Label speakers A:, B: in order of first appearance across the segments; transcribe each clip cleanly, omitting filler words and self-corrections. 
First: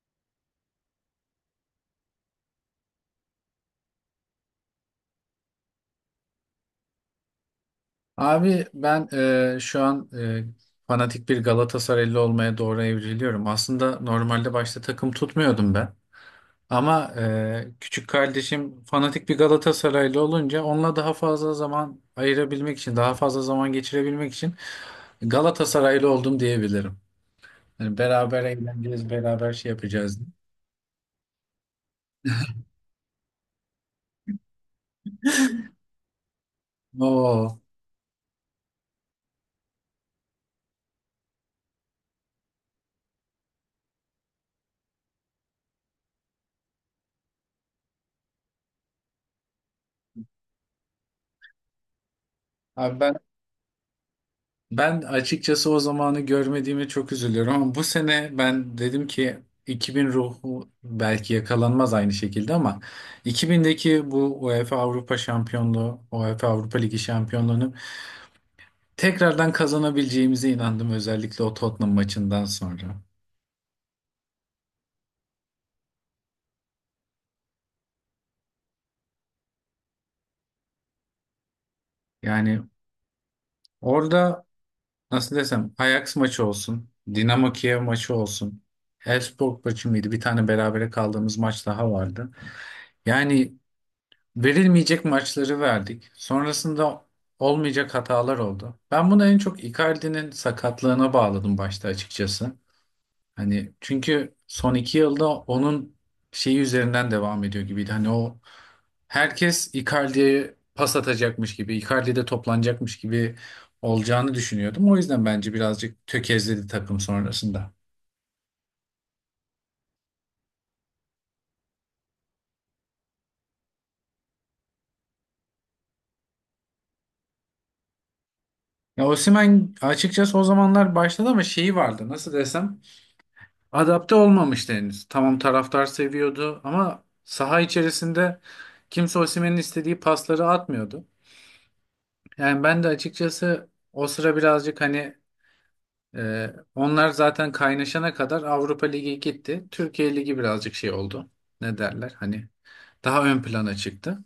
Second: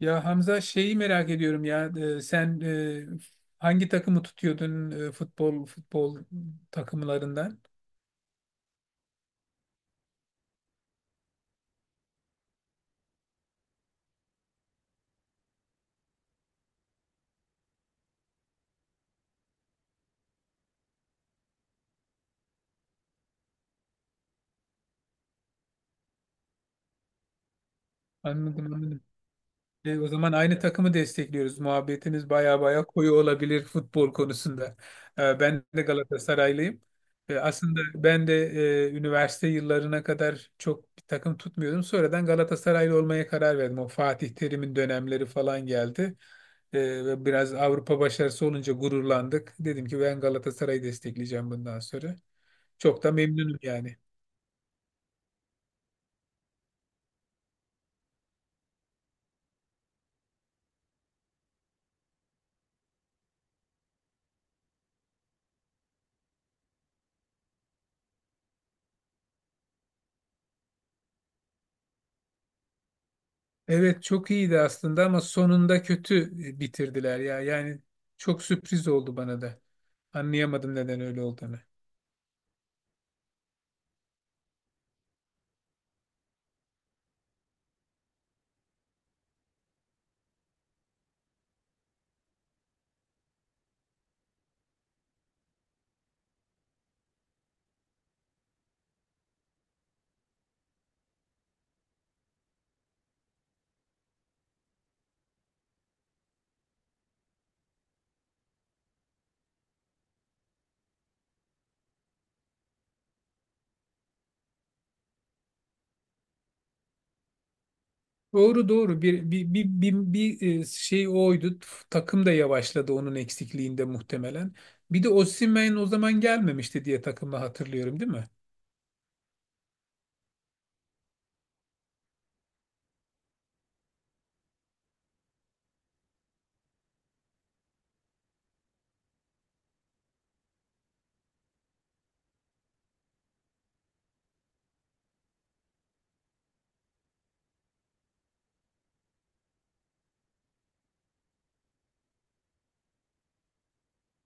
A: Ya Hamza, şeyi merak ediyorum ya, sen hangi takımı tutuyordun futbol takımlarından?
B: Abi ben şu an fanatik bir Galatasaraylı olmaya doğru evriliyorum. Aslında normalde başta takım tutmuyordum ben. Ama küçük kardeşim fanatik bir Galatasaraylı olunca onunla daha fazla zaman ayırabilmek için, daha fazla zaman geçirebilmek için Galatasaraylı oldum diyebilirim. Yani beraber
A: Anladım, anladım.
B: eğleneceğiz, beraber şey
A: O
B: yapacağız.
A: zaman aynı takımı destekliyoruz. Muhabbetiniz baya baya koyu olabilir futbol konusunda. Ben de Galatasaraylıyım. E,
B: Oo.
A: aslında ben de üniversite yıllarına kadar çok bir takım tutmuyordum. Sonradan Galatasaraylı olmaya karar verdim. O Fatih Terim'in dönemleri falan geldi. E, ve biraz Avrupa başarısı olunca gururlandık. Dedim ki ben Galatasaray'ı destekleyeceğim bundan sonra.
B: Abi
A: Çok da
B: ben
A: memnunum yani.
B: Ben açıkçası o zamanı görmediğime çok üzülüyorum, ama bu sene ben dedim ki 2000 ruhu belki yakalanmaz aynı şekilde, ama 2000'deki bu UEFA Avrupa Şampiyonluğu, UEFA Avrupa Ligi şampiyonluğunu tekrardan kazanabileceğimize inandım, özellikle o Tottenham maçından sonra.
A: Evet, çok iyiydi aslında ama sonunda kötü bitirdiler ya. Yani çok sürpriz oldu bana da. Anlayamadım neden öyle olduğunu.
B: Yani orada nasıl desem, Ajax maçı olsun, Dinamo Kiev maçı olsun, Elfsborg maçı mıydı? Bir tane berabere kaldığımız maç daha vardı. Yani verilmeyecek maçları verdik. Sonrasında olmayacak hatalar oldu. Ben bunu en çok Icardi'nin sakatlığına bağladım başta açıkçası. Hani çünkü son iki yılda onun şeyi üzerinden devam ediyor gibiydi. Hani o, herkes Icardi'ye pas atacakmış gibi, Icardi'de toplanacakmış gibi olacağını düşünüyordum. O yüzden bence birazcık tökezledi takım sonrasında.
A: Doğru doğru, bir şey oydu. Takım da yavaşladı onun eksikliğinde muhtemelen. Bir de Osimhen o zaman gelmemişti diye takımı hatırlıyorum, değil mi?
B: Ya Osimhen açıkçası o zamanlar başladı, ama şeyi vardı, nasıl desem, adapte olmamıştı henüz. Tamam, taraftar seviyordu, ama saha içerisinde kimse Osimhen'in istediği pasları atmıyordu. Yani ben de açıkçası o sıra birazcık hani, onlar zaten kaynaşana kadar Avrupa Ligi gitti. Türkiye Ligi birazcık şey oldu. Ne derler hani, daha ön plana çıktı.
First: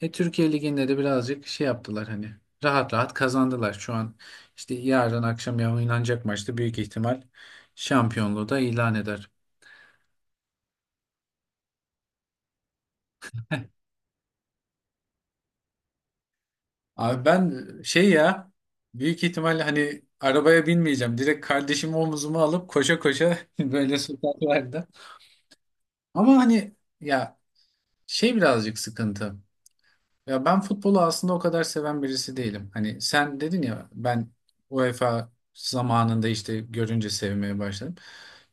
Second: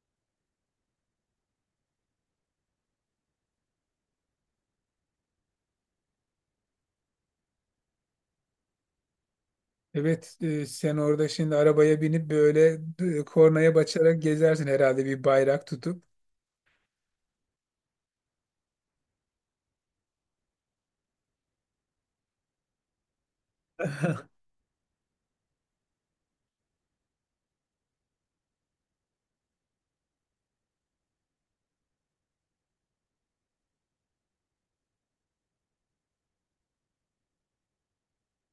B: Türkiye Ligi'nde de birazcık şey yaptılar, hani rahat rahat kazandılar. Şu an işte yarın akşam oynanacak maçta büyük ihtimal şampiyonluğu da ilan eder.
A: Evet, sen orada şimdi arabaya binip böyle kornaya basarak gezersin herhalde bir bayrak tutup.
B: Abi ben, şey ya, büyük ihtimalle hani arabaya binmeyeceğim. Direkt kardeşimi omuzuma alıp koşa koşa böyle sokaklarda. Ama hani ya, şey birazcık sıkıntı. Ya ben futbolu aslında o kadar seven birisi değilim. Hani sen dedin ya, ben UEFA zamanında işte görünce sevmeye başladım.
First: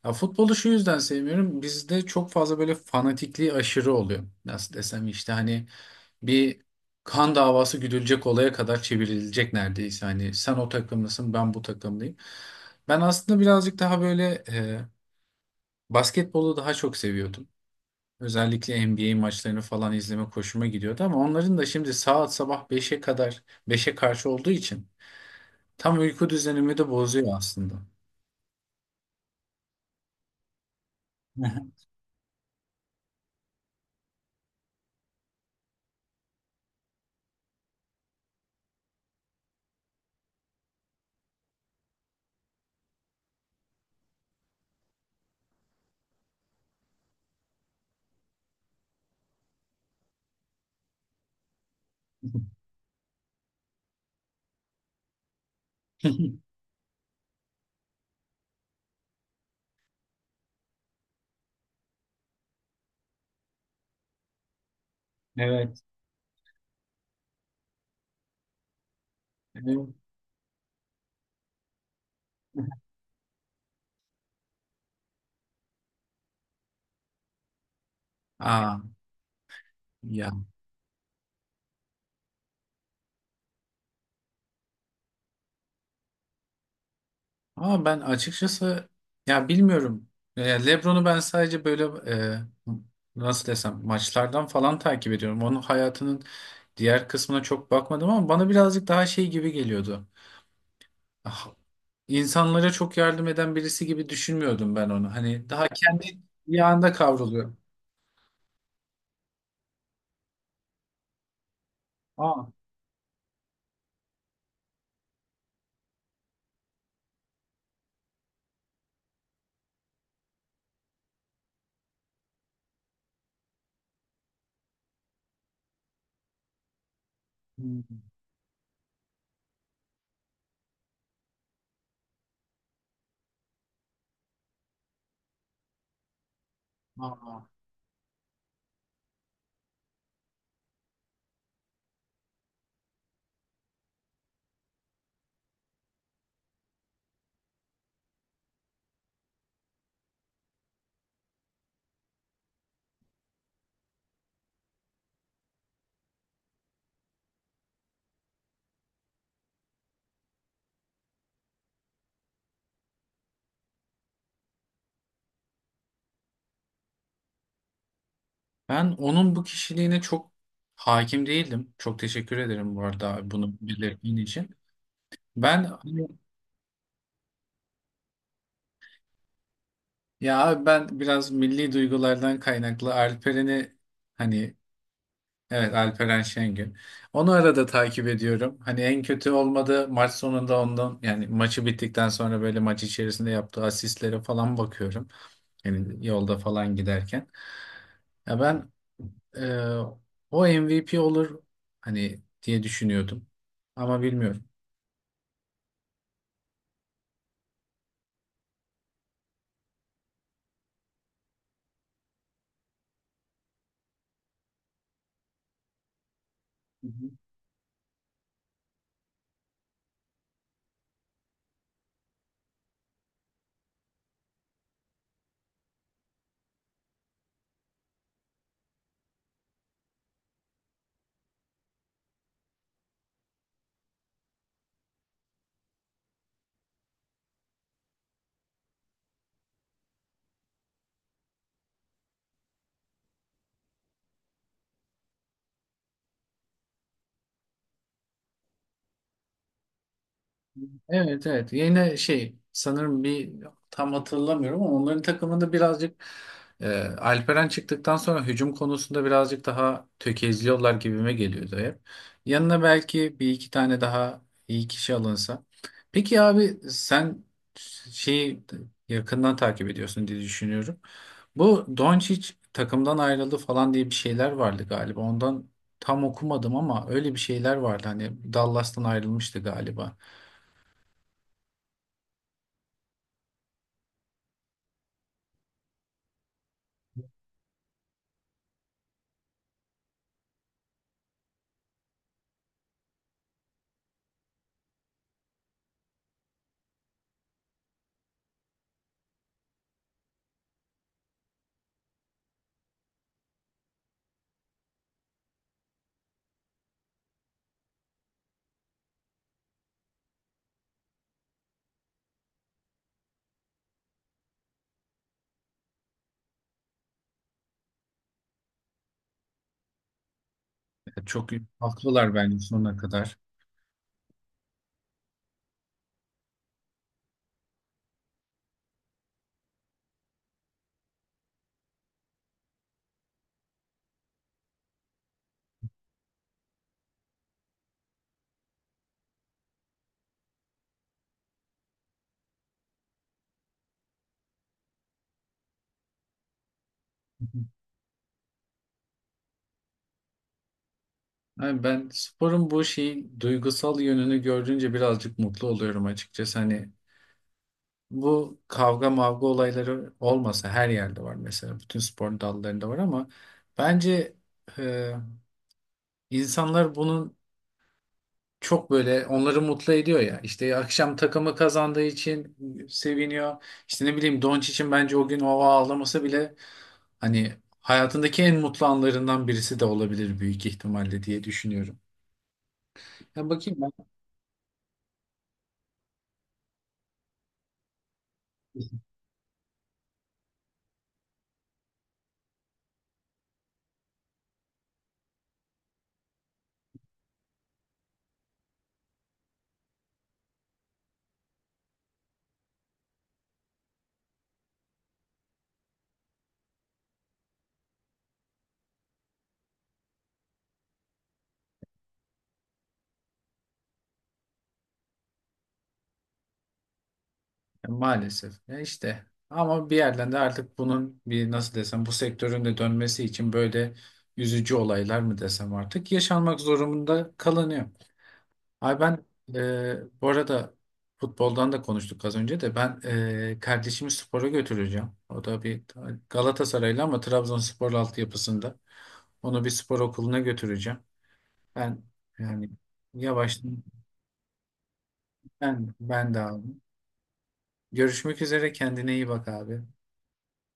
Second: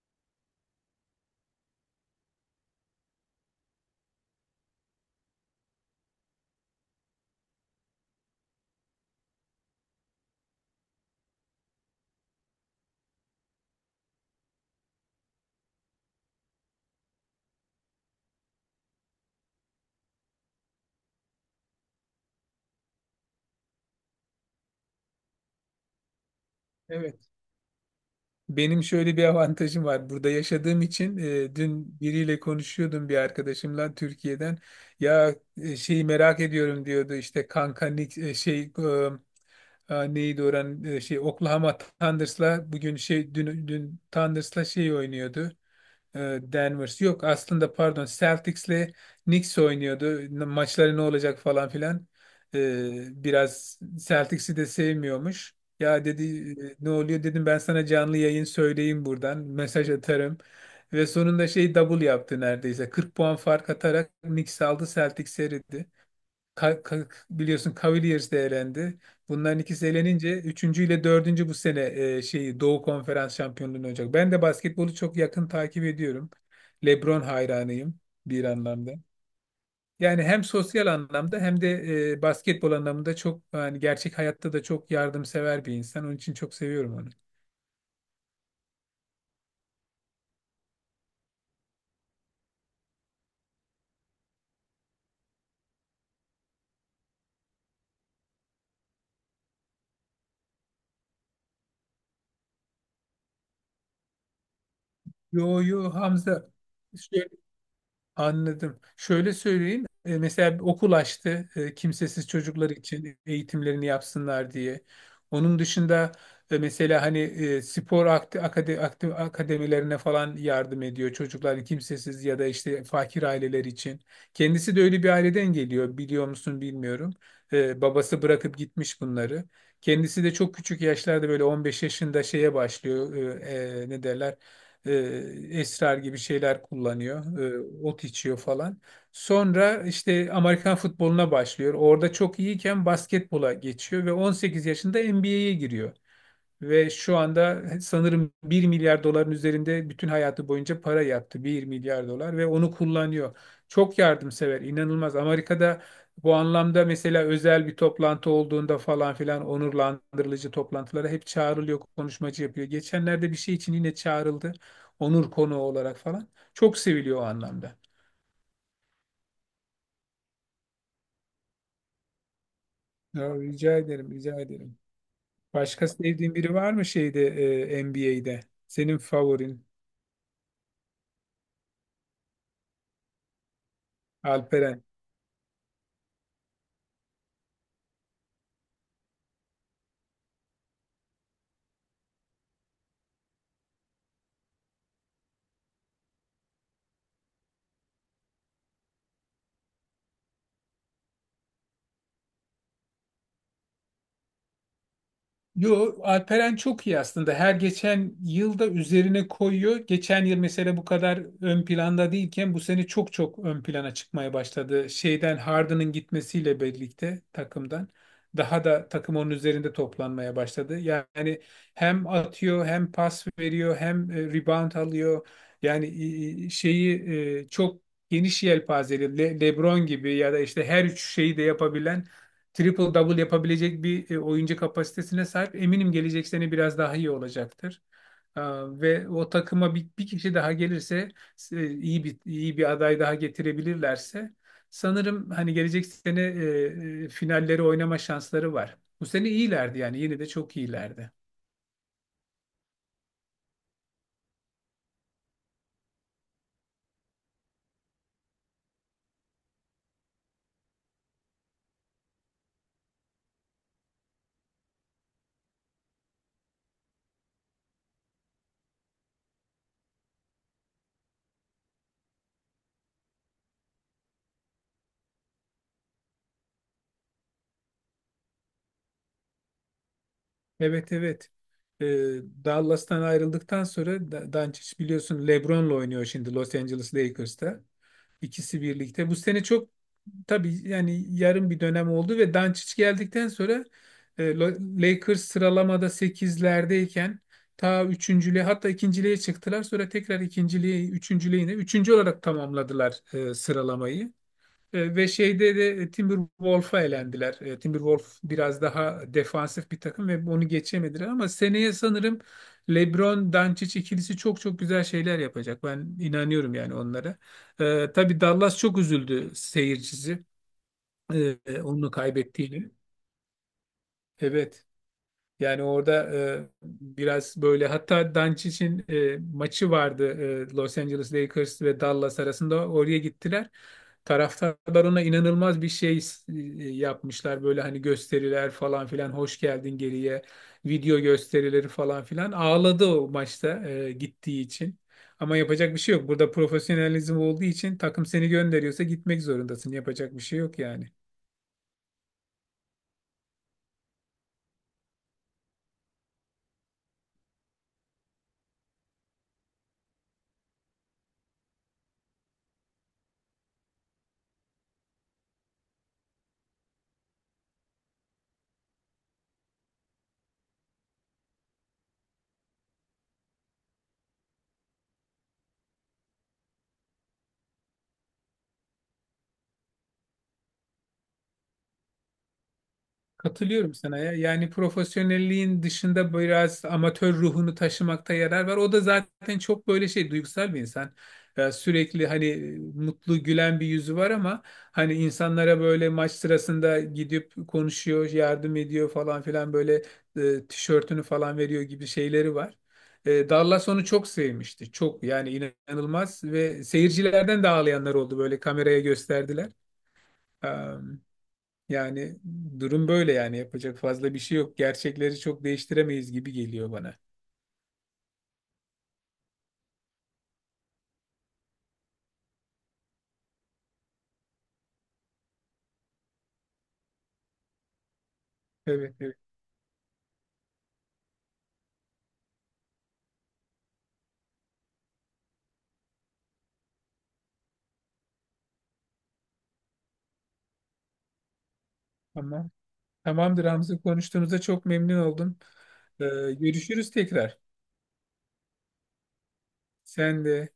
B: Ya futbolu şu yüzden sevmiyorum. Bizde çok fazla böyle fanatikliği aşırı oluyor. Nasıl desem, işte hani bir kan davası güdülecek olaya kadar çevrilecek neredeyse. Hani sen o takımlısın, ben bu takımlıyım. Ben aslında birazcık daha böyle, basketbolu daha çok seviyordum. Özellikle NBA maçlarını falan izleme hoşuma gidiyordu, ama onların da şimdi saat sabah beşe kadar, beşe karşı olduğu için tam uyku düzenimi de bozuyor
A: Evet.
B: aslında.
A: Benim şöyle bir avantajım var. Burada yaşadığım için dün biriyle konuşuyordum bir arkadaşımla Türkiye'den. Ya, şeyi merak ediyorum diyordu işte kanka, şey, neydi oran, şey Oklahoma Thunders'la bugün şey dün Thunders'la şey oynuyordu, Denvers, yok aslında pardon, Celtics'le Knicks oynuyordu. Maçları ne olacak falan filan. Biraz Celtics'i de sevmiyormuş. Ya dedi, ne oluyor, dedim, ben sana canlı yayın söyleyeyim buradan mesaj atarım. Ve sonunda şey double yaptı neredeyse. 40 puan fark atarak Knicks aldı, Celtics
B: Evet.
A: eridi. Biliyorsun Cavaliers de elendi. Bunların ikisi
B: Evet.
A: elenince üçüncü ile dördüncü bu sene şeyi Doğu Konferans şampiyonluğunu olacak. Ben de basketbolu çok yakın takip ediyorum. LeBron hayranıyım bir
B: Aa
A: anlamda. Yani
B: ya.
A: hem sosyal anlamda hem de basketbol anlamında çok, yani gerçek hayatta da çok yardımsever bir insan. Onun için çok seviyorum onu.
B: Ama ben açıkçası, ya bilmiyorum. LeBron'u ben sadece böyle, e, nasıl desem, maçlardan falan takip ediyorum. Onun hayatının diğer kısmına çok bakmadım, ama bana birazcık daha şey gibi geliyordu. Ah, insanlara çok yardım eden birisi gibi düşünmüyordum ben onu. Hani
A: Yo
B: daha
A: yo
B: kendi
A: Hamza.
B: yağında kavruluyor.
A: Anladım. Şöyle söyleyeyim. Mesela bir okul açtı, kimsesiz
B: Aa.
A: çocuklar için eğitimlerini yapsınlar diye. Onun dışında mesela hani spor akademilerine falan yardım ediyor. Çocuklar kimsesiz ya da işte fakir aileler için. Kendisi de öyle bir aileden geliyor. Biliyor musun, bilmiyorum. E,
B: Hmm,
A: Babası bırakıp gitmiş bunları. Kendisi de çok küçük yaşlarda böyle 15 yaşında şeye başlıyor. E, Ne derler? e, esrar gibi şeyler kullanıyor,
B: aa.
A: ot içiyor falan. Sonra işte Amerikan futboluna başlıyor. Orada çok iyiyken basketbola geçiyor ve 18 yaşında NBA'ye giriyor. Ve şu anda sanırım 1 milyar doların üzerinde bütün hayatı boyunca para yaptı. 1 milyar dolar ve onu kullanıyor. Çok yardımsever, inanılmaz. Amerika'da bu anlamda mesela özel bir toplantı olduğunda falan filan onurlandırıcı toplantılara hep çağrılıyor, konuşmacı yapıyor. Geçenlerde bir şey için yine çağrıldı. Onur konuğu olarak falan. Çok seviliyor o anlamda.
B: Ben onun bu kişiliğine çok hakim değildim. Çok teşekkür ederim bu arada
A: Ya,
B: bunu
A: rica ederim,
B: belirttiğin
A: rica
B: için.
A: ederim.
B: Ben
A: Başka
B: hani,
A: sevdiğin biri var mı şeyde, NBA'de? Senin favorin,
B: ya abi, ben biraz milli duygulardan kaynaklı Alperen'i hani…
A: Alperen?
B: Evet, Alperen Şengün. Onu arada takip ediyorum. Hani en kötü olmadı maç sonunda ondan, yani maçı bittikten sonra böyle maç içerisinde yaptığı asistlere falan bakıyorum. Yani yolda falan giderken. Ya ben, e, o MVP olur hani diye düşünüyordum. Ama bilmiyorum.
A: Yo, Alperen çok iyi aslında. Her geçen yılda üzerine koyuyor. Geçen yıl mesela bu kadar ön planda değilken bu sene çok çok ön plana çıkmaya başladı. Şeyden Harden'ın gitmesiyle birlikte takımdan daha da takım onun üzerinde toplanmaya başladı. Yani hem atıyor, hem pas veriyor, hem rebound alıyor. Yani şeyi, çok geniş yelpazeli, LeBron gibi ya da işte her üç şeyi de yapabilen, triple double yapabilecek bir oyuncu kapasitesine sahip. Eminim gelecek sene biraz daha iyi olacaktır. Ve o takıma bir kişi daha gelirse, iyi bir aday daha getirebilirlerse sanırım hani gelecek sene finalleri oynama şansları var. Bu sene iyilerdi, yani yine de çok iyilerdi.
B: Evet, evet, yine şey sanırım bir tam hatırlamıyorum, ama onların takımında birazcık, Alperen çıktıktan sonra hücum konusunda birazcık daha tökezliyorlar gibime geliyordu hep. Yanına belki bir iki tane daha iyi kişi alınsa. Peki abi, sen şeyi yakından takip ediyorsun diye düşünüyorum. Bu Doncic takımdan ayrıldı falan diye bir şeyler vardı galiba. Ondan tam okumadım, ama öyle bir şeyler vardı. Hani Dallas'tan ayrılmıştı galiba.
A: Evet, evet. Ee, Dallas'tan ayrıldıktan sonra Doncic biliyorsun LeBron'la oynuyor şimdi Los Angeles Lakers'ta. İkisi birlikte. Bu sene çok, tabii yani yarım bir dönem oldu ve Doncic geldikten sonra Lakers sıralamada sekizlerdeyken, ta üçüncülüğe, hatta ikinciliğe çıktılar. Sonra tekrar ikinciliğe, üçüncülüğe, yine üçüncü olarak tamamladılar sıralamayı. Ve şeyde de Timberwolf'a elendiler. Timberwolf biraz daha defansif bir takım ve onu geçemediler ama seneye sanırım LeBron Doncic ikilisi çok çok güzel şeyler yapacak. Ben inanıyorum yani onlara. Tabii Dallas çok üzüldü seyircisi
B: Çok
A: e, onu
B: haklılar bence
A: kaybettiğini.
B: sonuna kadar.
A: Evet. Yani orada biraz böyle, hatta Doncic'in maçı vardı, Los Angeles Lakers ve Dallas arasında, oraya gittiler. Taraftarlar ona inanılmaz bir şey e, yapmışlar, böyle hani gösteriler falan filan, hoş geldin, geriye video gösterileri falan filan, ağladı o maçta gittiği için. Ama yapacak bir şey yok. Burada profesyonelizm olduğu için takım seni gönderiyorsa gitmek zorundasın. Yapacak bir şey yok yani.
B: Yani ben sporun bu şeyi, duygusal yönünü gördüğünce birazcık mutlu oluyorum açıkçası. Hani bu kavga mavga olayları olmasa, her yerde var mesela. Bütün spor dallarında var, ama bence e, insanlar bunun, çok böyle onları mutlu ediyor ya. İşte akşam takımı kazandığı için seviniyor. İşte ne bileyim için, bence o gün o ağlaması bile hani hayatındaki en mutlu anlarından birisi de olabilir büyük ihtimalle diye düşünüyorum. Ya bakayım
A: Katılıyorum
B: ben.
A: sana ya. Yani profesyonelliğin dışında biraz amatör ruhunu taşımakta yarar var. O da zaten çok böyle şey, duygusal bir insan. Ya sürekli hani mutlu gülen bir yüzü var ama hani insanlara böyle maç sırasında gidip konuşuyor, yardım ediyor falan filan, böyle tişörtünü falan veriyor gibi şeyleri var. Dallas onu çok sevmişti. Çok yani inanılmaz ve seyircilerden de ağlayanlar oldu, böyle kameraya gösterdiler. Yani durum böyle yani, yapacak fazla bir şey yok. Gerçekleri çok değiştiremeyiz gibi geliyor bana.
B: Ya maalesef. Ya işte, ama bir yerden de artık bunun bir, nasıl desem, bu sektörün de dönmesi için böyle üzücü olaylar mı desem artık, yaşanmak zorunda kalınıyor. Ay
A: Evet,
B: ben,
A: evet.
B: bu arada futboldan da konuştuk az önce, de ben kardeşimi spora götüreceğim. O da bir Galatasaraylı, ama Trabzonspor altyapısında. Onu bir spor okuluna götüreceğim. Ben yani
A: Tamam.
B: yavaş
A: Tamamdır Hamza. Konuştuğumuza çok memnun oldum.
B: ben
A: Ee,
B: ben de abi.
A: Görüşürüz tekrar.
B: Görüşmek üzere, kendine iyi bak abi.
A: Sen de.